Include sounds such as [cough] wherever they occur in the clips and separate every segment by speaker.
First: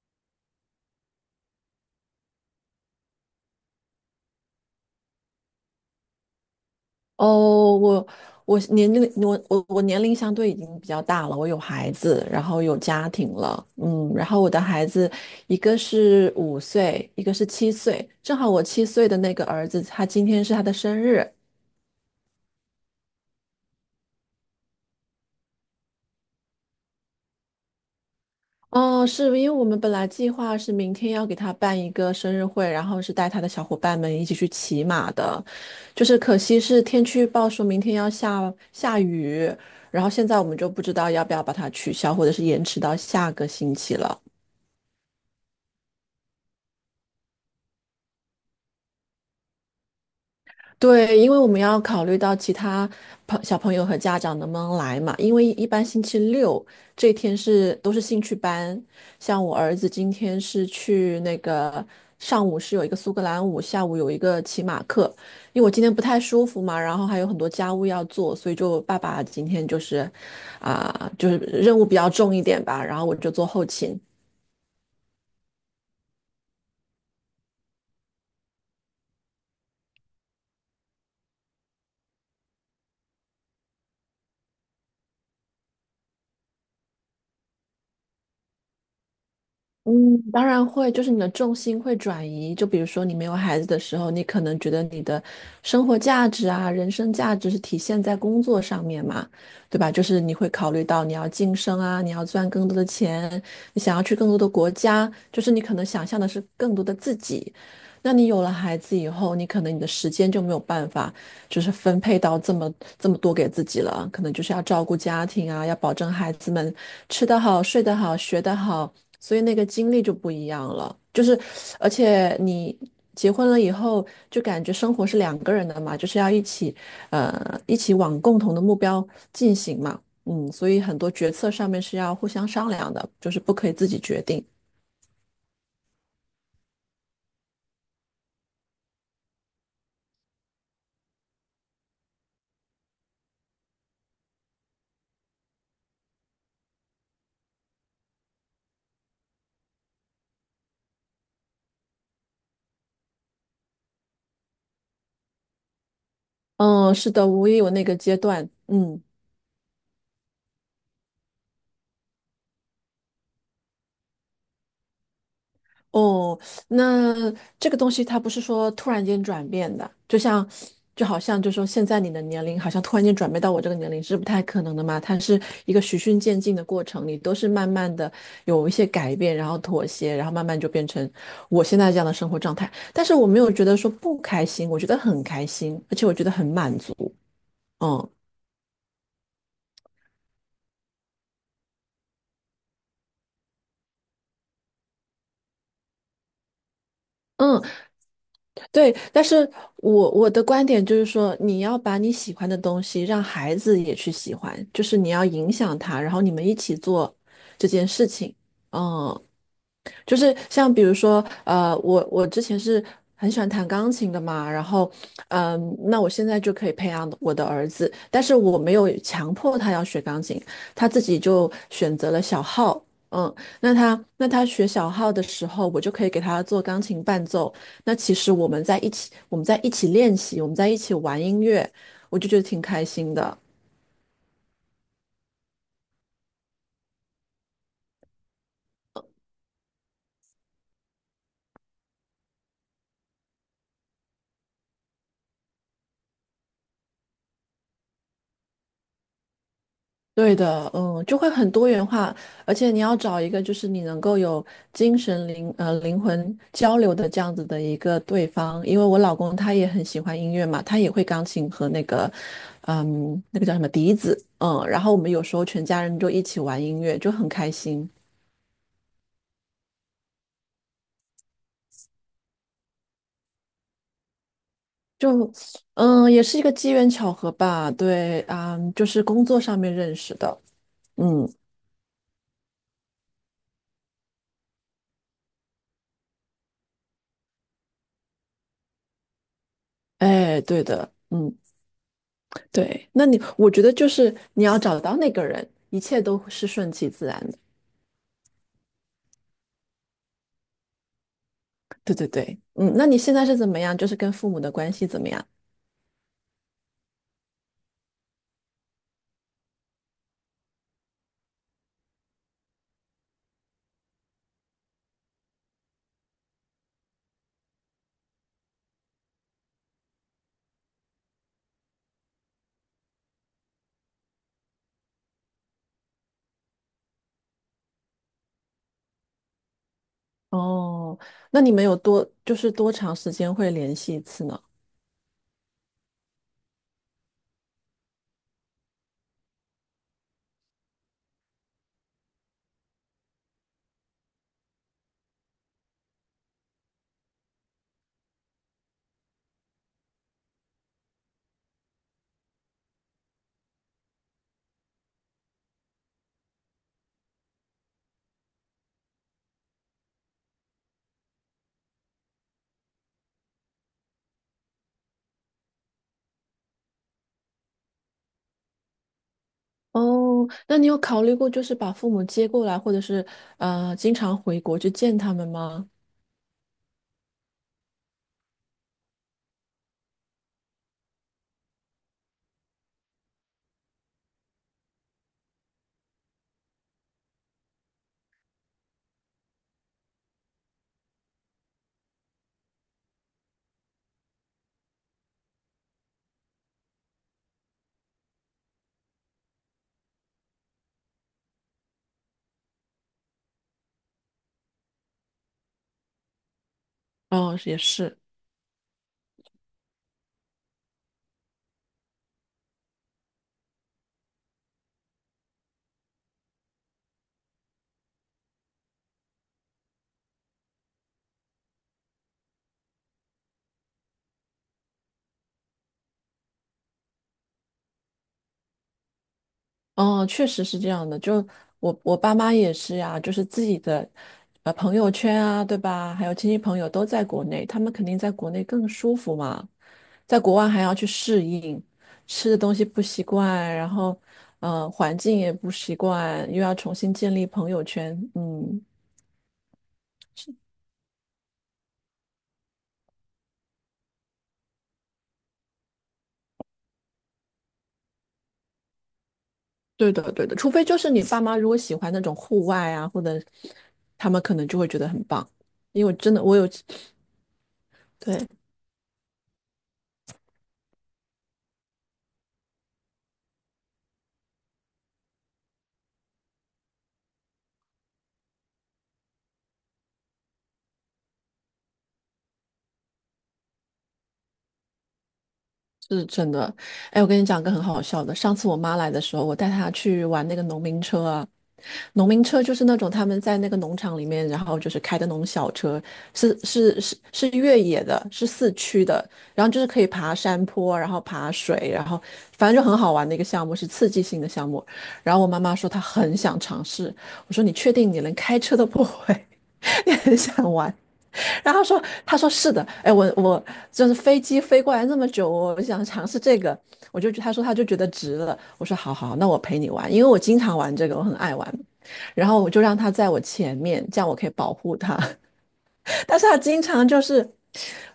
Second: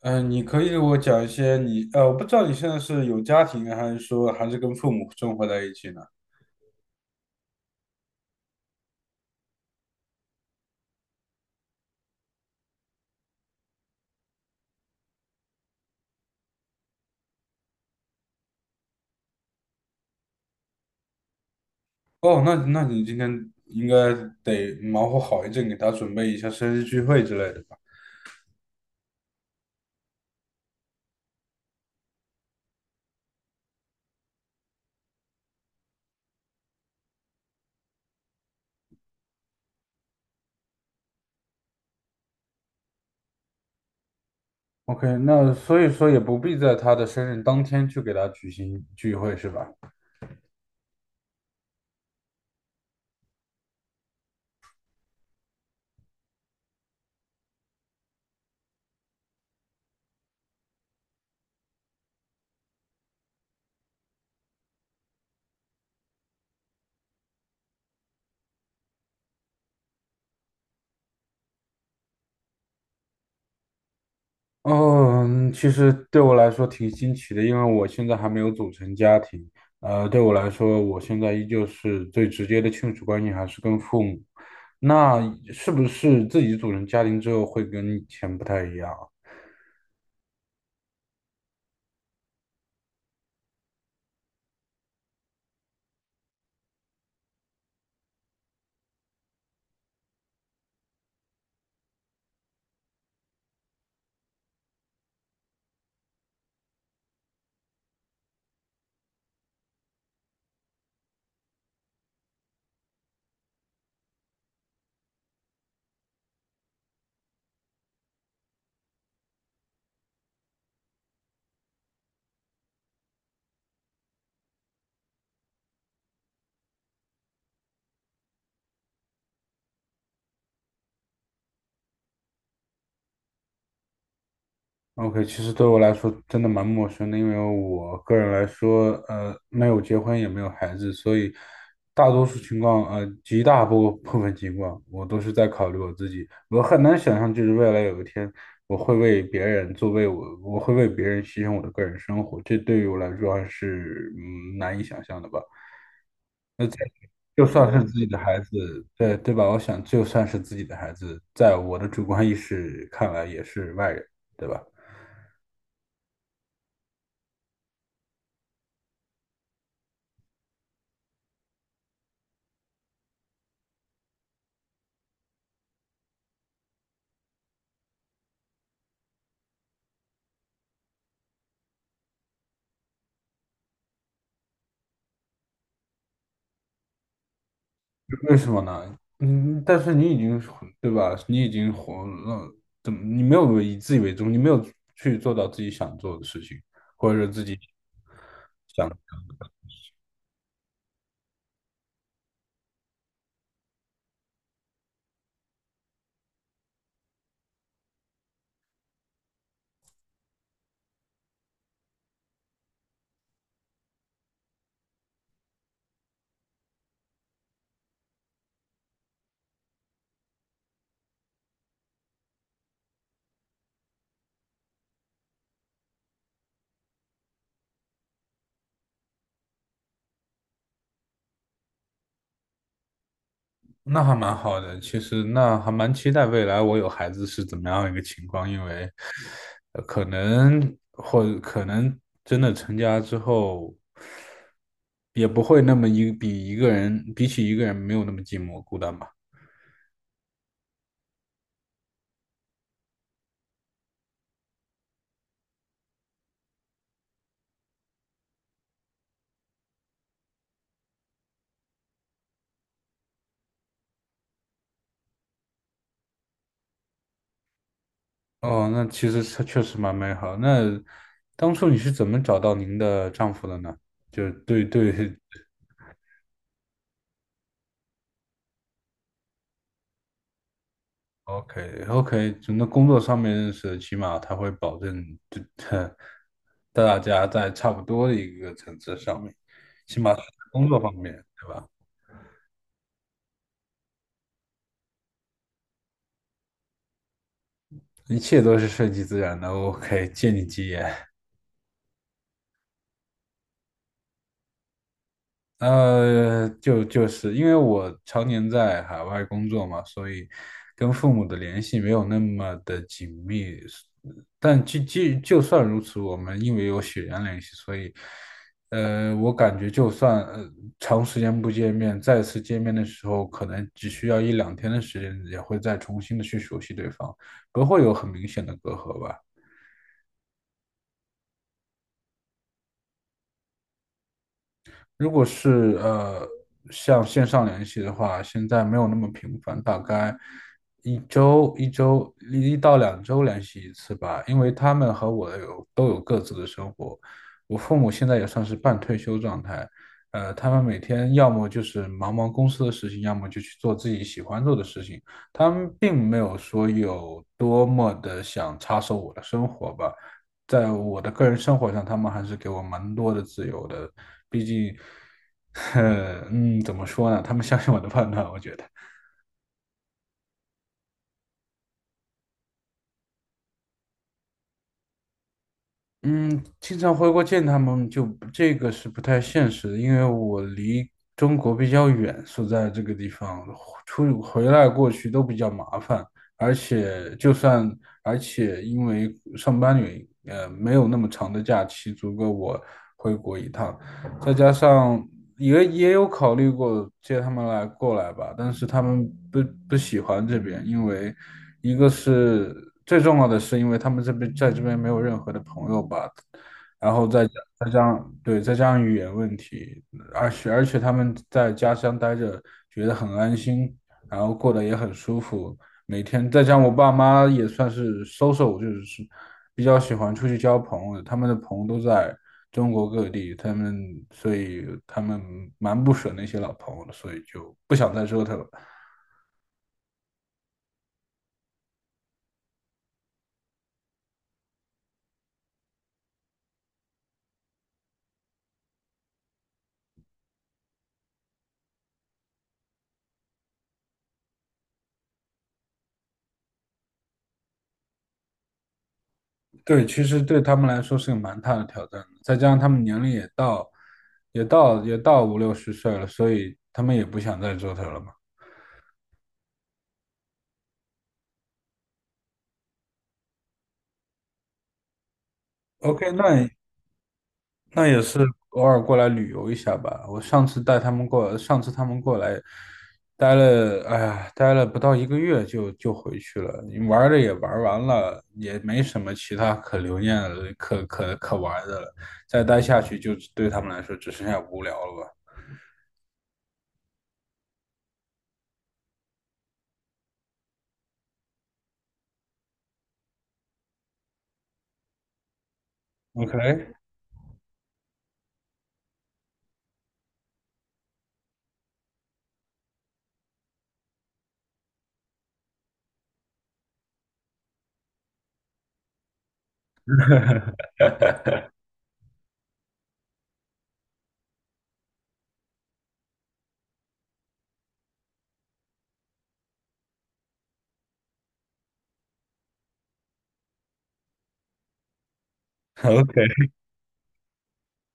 Speaker 1: 嗯，你可以给我讲一些你，我不知道你现在是有家庭，还是跟父母生活在一起呢？
Speaker 2: 哦，我年龄相对已经比较大了，我有孩子，然后有家庭了，然后我的孩子一个是5岁，一个是七岁。正好我七岁的那个儿子，他今天是他的生日。
Speaker 1: 哦，那你今天应该得忙活好一阵，给他准备一下生日聚会之类的吧
Speaker 2: 哦，是因为我们本来计划是明天要给他办一个生日会，然后是带他的小伙伴们一起去骑马的。就是可惜是天气预报说明天要下雨，然后现在我们就不知道要不要把它取消，或者是延迟到下个星期了。
Speaker 1: ？OK，那所以说也不必在他的生日当天去给他举行聚会，是吧？
Speaker 2: 对，因为我们要考虑到其他小朋友和家长能不能来嘛。因为一般星期六这天都是兴趣班。像我儿子今天是去上午是有一个苏格兰舞，下午有一个骑马课。因为我今天不太舒服嘛，然后还有很多家务要做，所以就爸爸今天就是任务比较重一点吧，然后我就做后勤。
Speaker 1: 哦，嗯，其实对我来说挺新奇的，因为我现在还没有组成家庭。对我来说，我现在依旧是最直接的亲属关系还是跟父母。那是不是自己组成家庭之后会跟以前不太一样啊？
Speaker 2: 嗯，当然会，就是你的重心会转移。就比如说，你没有孩子的时候，你可能觉得你的生活价值啊、人生价值是体现在工作上面嘛，对吧？就是你会考虑到你要晋升啊，你要赚更多的钱，你想要去更多的国家，就是你可能想象的是更多的自己。那你有了孩子以后，你可能你的时间就没有办法，就是分配到这么多给自己了，可能就是要照顾家庭啊，要保证孩子们吃得好、睡得好、学得好，所以那个精力就不一样了。就是，而且你结婚了以后，就感觉生活是两个人的嘛，就是要一起，一起往共同的目标进行嘛。嗯，所以很多决策上面是要互相商量的，就是不可以自己决定。
Speaker 1: OK，其实对我来说真的蛮陌生的，因为我个人来说，没有结婚也没有孩子，所以大多数情况，极大部分情况，我都是在考虑我自己。我很难想象，就是未来有一天，我会为别人做，我会为别人牺牲我的个人生活，这对于我来说还是难以想象的吧。
Speaker 2: 嗯，是的，
Speaker 1: 就
Speaker 2: 我也有
Speaker 1: 算是
Speaker 2: 那
Speaker 1: 自
Speaker 2: 个
Speaker 1: 己
Speaker 2: 阶
Speaker 1: 的孩
Speaker 2: 段。
Speaker 1: 子，
Speaker 2: 嗯。
Speaker 1: 对吧？我想，就算是自己的孩子，在我的主观意识看来也是外人，对吧？
Speaker 2: 哦，那这个东西它不是说突然间转变的，就好像现在你的年龄好像突然间转变到我这个年龄是不太可能的嘛。它是一个循序渐进的过程，你都是慢慢的有一些改变，然后妥协，然后慢慢就变成我现在这样的生活状态。但是我没有觉得说不开心，我觉得很开心，而且我觉得很满足。
Speaker 1: 为什么呢？嗯，但是你已经活，对吧？你已经活了，怎么你没有去做到自己想做的事情，或者是自己
Speaker 2: 嗯。
Speaker 1: 想，
Speaker 2: 对，但是我的观点就是说，你要把你喜欢的东西让孩子也去喜欢，就是你要影响他，然后你们一起做这件事情。嗯，就是像比如说，我之前是很喜欢弹钢琴的嘛。然后，那我现在就可以培养我的儿子，但是我没有强迫他要学钢琴，他自己就选择了小号。嗯，那他学小号的时候，我就可以给他做钢琴伴奏。那其实我们在一起，我们在一起练习，我们在一起玩音乐，我就觉得挺开心的。
Speaker 1: 那还蛮好的。其实那还蛮期待未来我有孩子是怎么样一个情况，因为可能真的成家之后，也不会那么一比一个人比起一个人没有那么寂寞孤单吧。
Speaker 2: 对的，嗯，就会很多元化。而且你要找一个就是你能够有精神灵呃灵魂交流的这样子的一个对方，因为我老公他也很喜欢音乐嘛，他也会钢琴和那个叫什么笛子。嗯，然后我们有时候全家人就一起玩音乐，就很开心，
Speaker 1: 哦，那其实它确实蛮美好。那当初你是怎么找到您的丈夫的呢？就对对
Speaker 2: 就
Speaker 1: [laughs]
Speaker 2: 也是一个机缘巧合吧。对啊，就是工作上面认识的。嗯，
Speaker 1: ，OK OK，从那工作上面认识，起码他会保证这 [laughs] 大家在差不多的一个层次上面，起码是
Speaker 2: 哎，对
Speaker 1: 工作
Speaker 2: 的，
Speaker 1: 方面，
Speaker 2: 嗯。
Speaker 1: 对吧？
Speaker 2: 对，我觉得就是你要找到那个人，一切都是顺其自然的。
Speaker 1: 一切都是顺其自然的。OK，借你吉言。
Speaker 2: 对对对，嗯，那你现在是怎么样？就是跟父母的关系怎么样？
Speaker 1: 就是因为我常年在海外工作嘛，所以跟父母的联系没有那么的紧密。但就算如此，我们因为有血缘联系，所以，我感觉就算长时间不见面，再次见面的时候，可能只需要一两天的时间，也会再重新的去熟悉对方，不会有很明显的隔阂吧。
Speaker 2: 哦，那你们有多就是多长时间会联系一次呢？
Speaker 1: 如果是像线上联系的话，现在没有那么频繁，大概1到2周联系一次吧。因为他们和我都有各自的生活，我父母现在也算是半退休状态，他们每天要么就是忙忙公司的事情，要么就去做自己喜欢做的事情。他们并没有说有多么的想插手我的生活吧。在我的个人生活上，他们还是给我蛮多的自由的。毕竟 [laughs] 怎么说呢？他们相信我的判断，我觉得，
Speaker 2: 哦，那你有考虑过就是把父母接过来，或者是经常回国去见他们吗？
Speaker 1: 嗯，经常回国见他们就这个是不太现实的，因为我离中国比较远，所在这个地方出回来过去都比较麻烦，而且因为上班原因，没有那么长的假期足够我回国一趟，再加上也有考虑过接他们来过来吧，但是他们不喜欢这边，因为一个是最重要的是，因为他们在这边没有任何的朋友吧，然后再加
Speaker 2: 哦，也
Speaker 1: 再加
Speaker 2: 是。
Speaker 1: 上对再加上语言问题，而且他们在家乡待着觉得很安心，然后过得也很舒服，每天再加上我爸妈也算是 social，就是比较喜欢出去交朋友，他们的朋友都在中国各地，所以他们蛮不舍那些老朋友的，所以就不想再折腾了。
Speaker 2: 嗯，确实是这样的。就我爸妈也是呀，就是自己的朋友圈啊，对吧？还有亲戚朋友都在国内，他们肯定在国内更舒服嘛，在国外还要去适应，吃的东西不习惯，然后环境也不习惯，又要重新建立朋友圈。嗯，
Speaker 1: 对，其实对他们来说是个蛮大的挑战的，再加上他们年龄也到，也到五六十岁了，所以他们也不想再折腾了嘛。
Speaker 2: 对的对的，除非就是你爸妈如果喜欢那种户外啊，或者他们可能就会觉得很棒，因为我
Speaker 1: OK，
Speaker 2: 真的我
Speaker 1: 那
Speaker 2: 有 [sucks teeth]，[sniffs]
Speaker 1: 那也
Speaker 2: 对。
Speaker 1: 是偶尔过来旅游一下吧。我上次带他们过，上次他们过来待了，哎呀，待了不到一个月就回去了。你玩儿的也玩儿完了，也没什么其他可留念的、可玩儿的了。再待下去就对他们来说只剩下无聊了吧。
Speaker 2: 是真的。哎，我跟你讲个很好笑的。上次我妈来的时候，我带她去玩那个农民车啊。农民车就是那种他们在那个农场里面，然后就是开的那种小车，是
Speaker 1: OK，OK，
Speaker 2: 是是是越野的，是四驱的，然后就是可以爬山坡，然后爬水，然后反正就很好玩的一个项目，是刺激性的项目。然后我妈妈说她很想尝试，我说你确定你连开车都不会，[laughs] 你很想玩？然后说，他说是的。哎，我就是飞机飞过来那么久，我想尝试这个，他说他就觉得值了。我说好好，那我陪你玩，因为我经常玩这个，我很爱玩。然后我就让他在我前面，这样我可以保护他。[laughs] 但是他经常就是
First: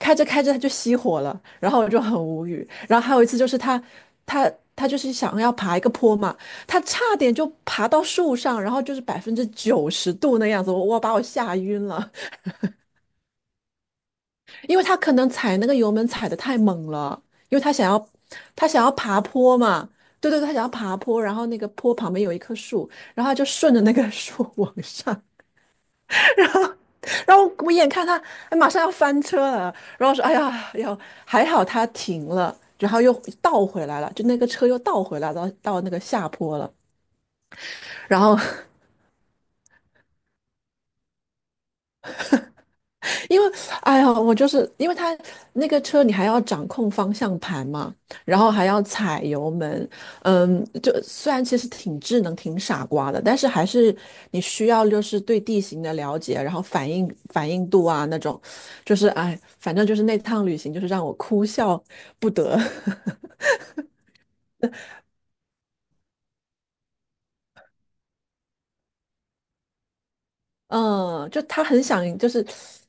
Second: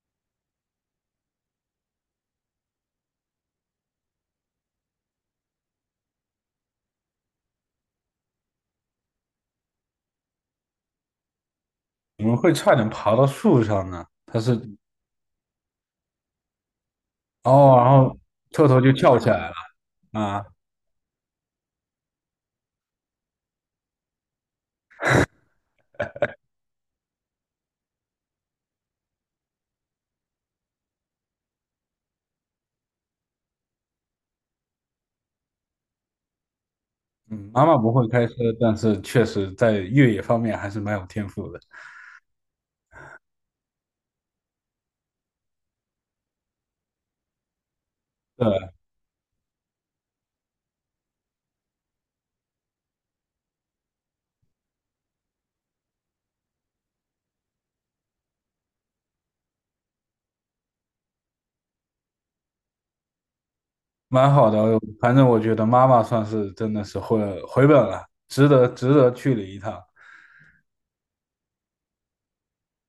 Speaker 2: 开着开着他就熄火了，然后我就很无语。然后还有一次就是他就是想要爬一个坡嘛，他差点就爬到树上，然后就是90%度那样子，我把我吓晕了。
Speaker 1: 怎么 [laughs] 会差点爬到树上呢。
Speaker 2: 因为他可能踩那个油门踩得太猛了，因为他
Speaker 1: 哦，
Speaker 2: 想
Speaker 1: 然
Speaker 2: 要
Speaker 1: 后特
Speaker 2: 他
Speaker 1: 头
Speaker 2: 想要
Speaker 1: 就跳
Speaker 2: 爬
Speaker 1: 起来了
Speaker 2: 坡嘛，对对
Speaker 1: 啊。
Speaker 2: 对，他想要爬坡，然后那个坡旁边有一棵树，然后他就顺着那个树 [laughs] 往上。然后然后我眼看他哎马上要翻车了，然后说哎呀要还好他停了。然后又倒回来了，就那个车又倒回来到那个下坡了。
Speaker 1: 嗯，妈妈不会
Speaker 2: 然
Speaker 1: 开车，
Speaker 2: 后
Speaker 1: 但是确实在越野方面还是蛮有天赋的。
Speaker 2: 因为，哎呀，我就是因为他那个车，你还要掌控方向盘嘛，然后还
Speaker 1: 对，
Speaker 2: 要踩油门，就虽然其实挺智能、挺傻瓜的，但是还是你需要就是对地形的了解，然后反应度啊那种。就是哎，反正就是那趟旅行就是让我哭笑不得。[laughs]
Speaker 1: 蛮好的。反正我觉得妈妈算是真的是回本了，值得值得去了一趟。
Speaker 2: 嗯，就他很想就是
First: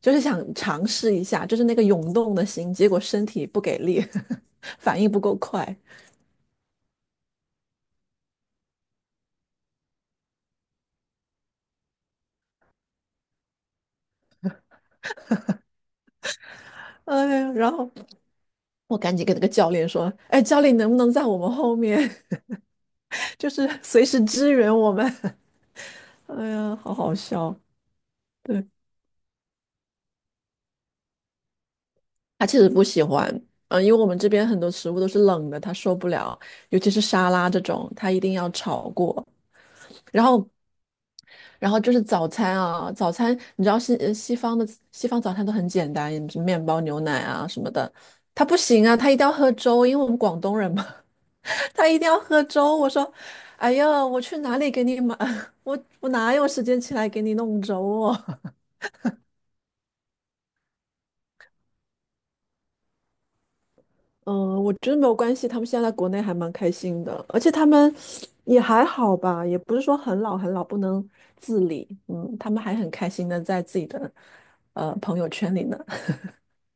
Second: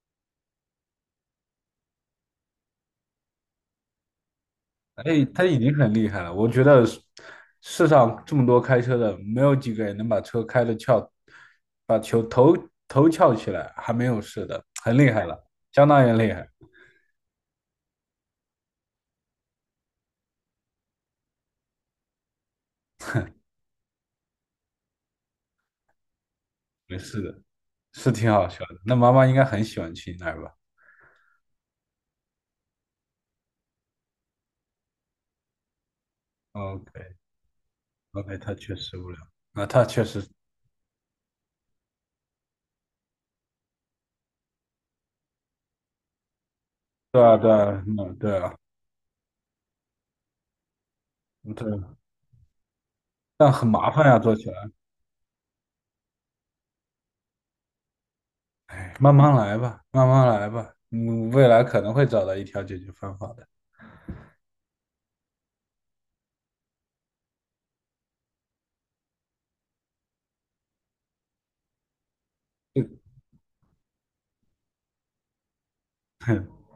Speaker 2: 就是想尝试一下，就是那个涌动的心，结果身体不给力，[laughs] 反应不
Speaker 1: 哎，
Speaker 2: 够
Speaker 1: 她已经
Speaker 2: 快。
Speaker 1: 很厉害了。我觉得世上这么多开车的，没有几个人能把车开的翘，把球头翘起来，还没有事的，很厉害了，相当于厉害。
Speaker 2: 哎呀，然后我赶紧跟那个教练说：“哎，教练能不能在我们后面，[laughs] 就是随时支援我们？” [laughs] 哎呀，好
Speaker 1: 没
Speaker 2: 好
Speaker 1: 事的，
Speaker 2: 笑。
Speaker 1: 是挺好笑
Speaker 2: 对，
Speaker 1: 的。那妈妈应该很喜欢去那儿吧
Speaker 2: 他其实不喜欢，因为我们这边很多食物都是冷的，他受不了，尤其是
Speaker 1: ？OK
Speaker 2: 沙拉这种，他一定
Speaker 1: OK，
Speaker 2: 要
Speaker 1: 她确
Speaker 2: 炒
Speaker 1: 实无聊。
Speaker 2: 过。
Speaker 1: 啊，她确
Speaker 2: 然
Speaker 1: 实。
Speaker 2: 后，然后就是早餐啊，早餐你知道西方早餐都很简单，面包、牛奶
Speaker 1: 对啊，
Speaker 2: 啊
Speaker 1: 对
Speaker 2: 什么
Speaker 1: 啊，
Speaker 2: 的。
Speaker 1: 嗯，对
Speaker 2: 他
Speaker 1: 啊，
Speaker 2: 不行啊，他一定要喝粥，因为我们广东人嘛，[laughs]
Speaker 1: 对，
Speaker 2: 他一定要喝粥。我说，
Speaker 1: 但很
Speaker 2: 哎
Speaker 1: 麻
Speaker 2: 呀，
Speaker 1: 烦呀，
Speaker 2: 我
Speaker 1: 做
Speaker 2: 去
Speaker 1: 起
Speaker 2: 哪
Speaker 1: 来。
Speaker 2: 里给你买？[laughs] 我哪有时间起来给你弄粥哦。
Speaker 1: 哎，慢慢来吧，慢慢来吧，未来可能会找到一条解决方法的。
Speaker 2: 嗯，我觉得没有关系，他们现在在国内还蛮开心的，而且他们也还好吧，也不是说很老很老不能自理。嗯，他们还很开心的在自己的朋友圈里呢。[laughs]
Speaker 1: [laughs]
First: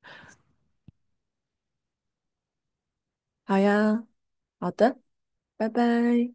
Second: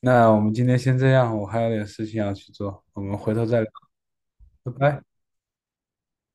Speaker 1: 那我们今天先这样，我还有点事情要去做，我们回头
Speaker 2: 好
Speaker 1: 再聊，
Speaker 2: 呀，好
Speaker 1: 拜
Speaker 2: 的，
Speaker 1: 拜。
Speaker 2: 拜拜。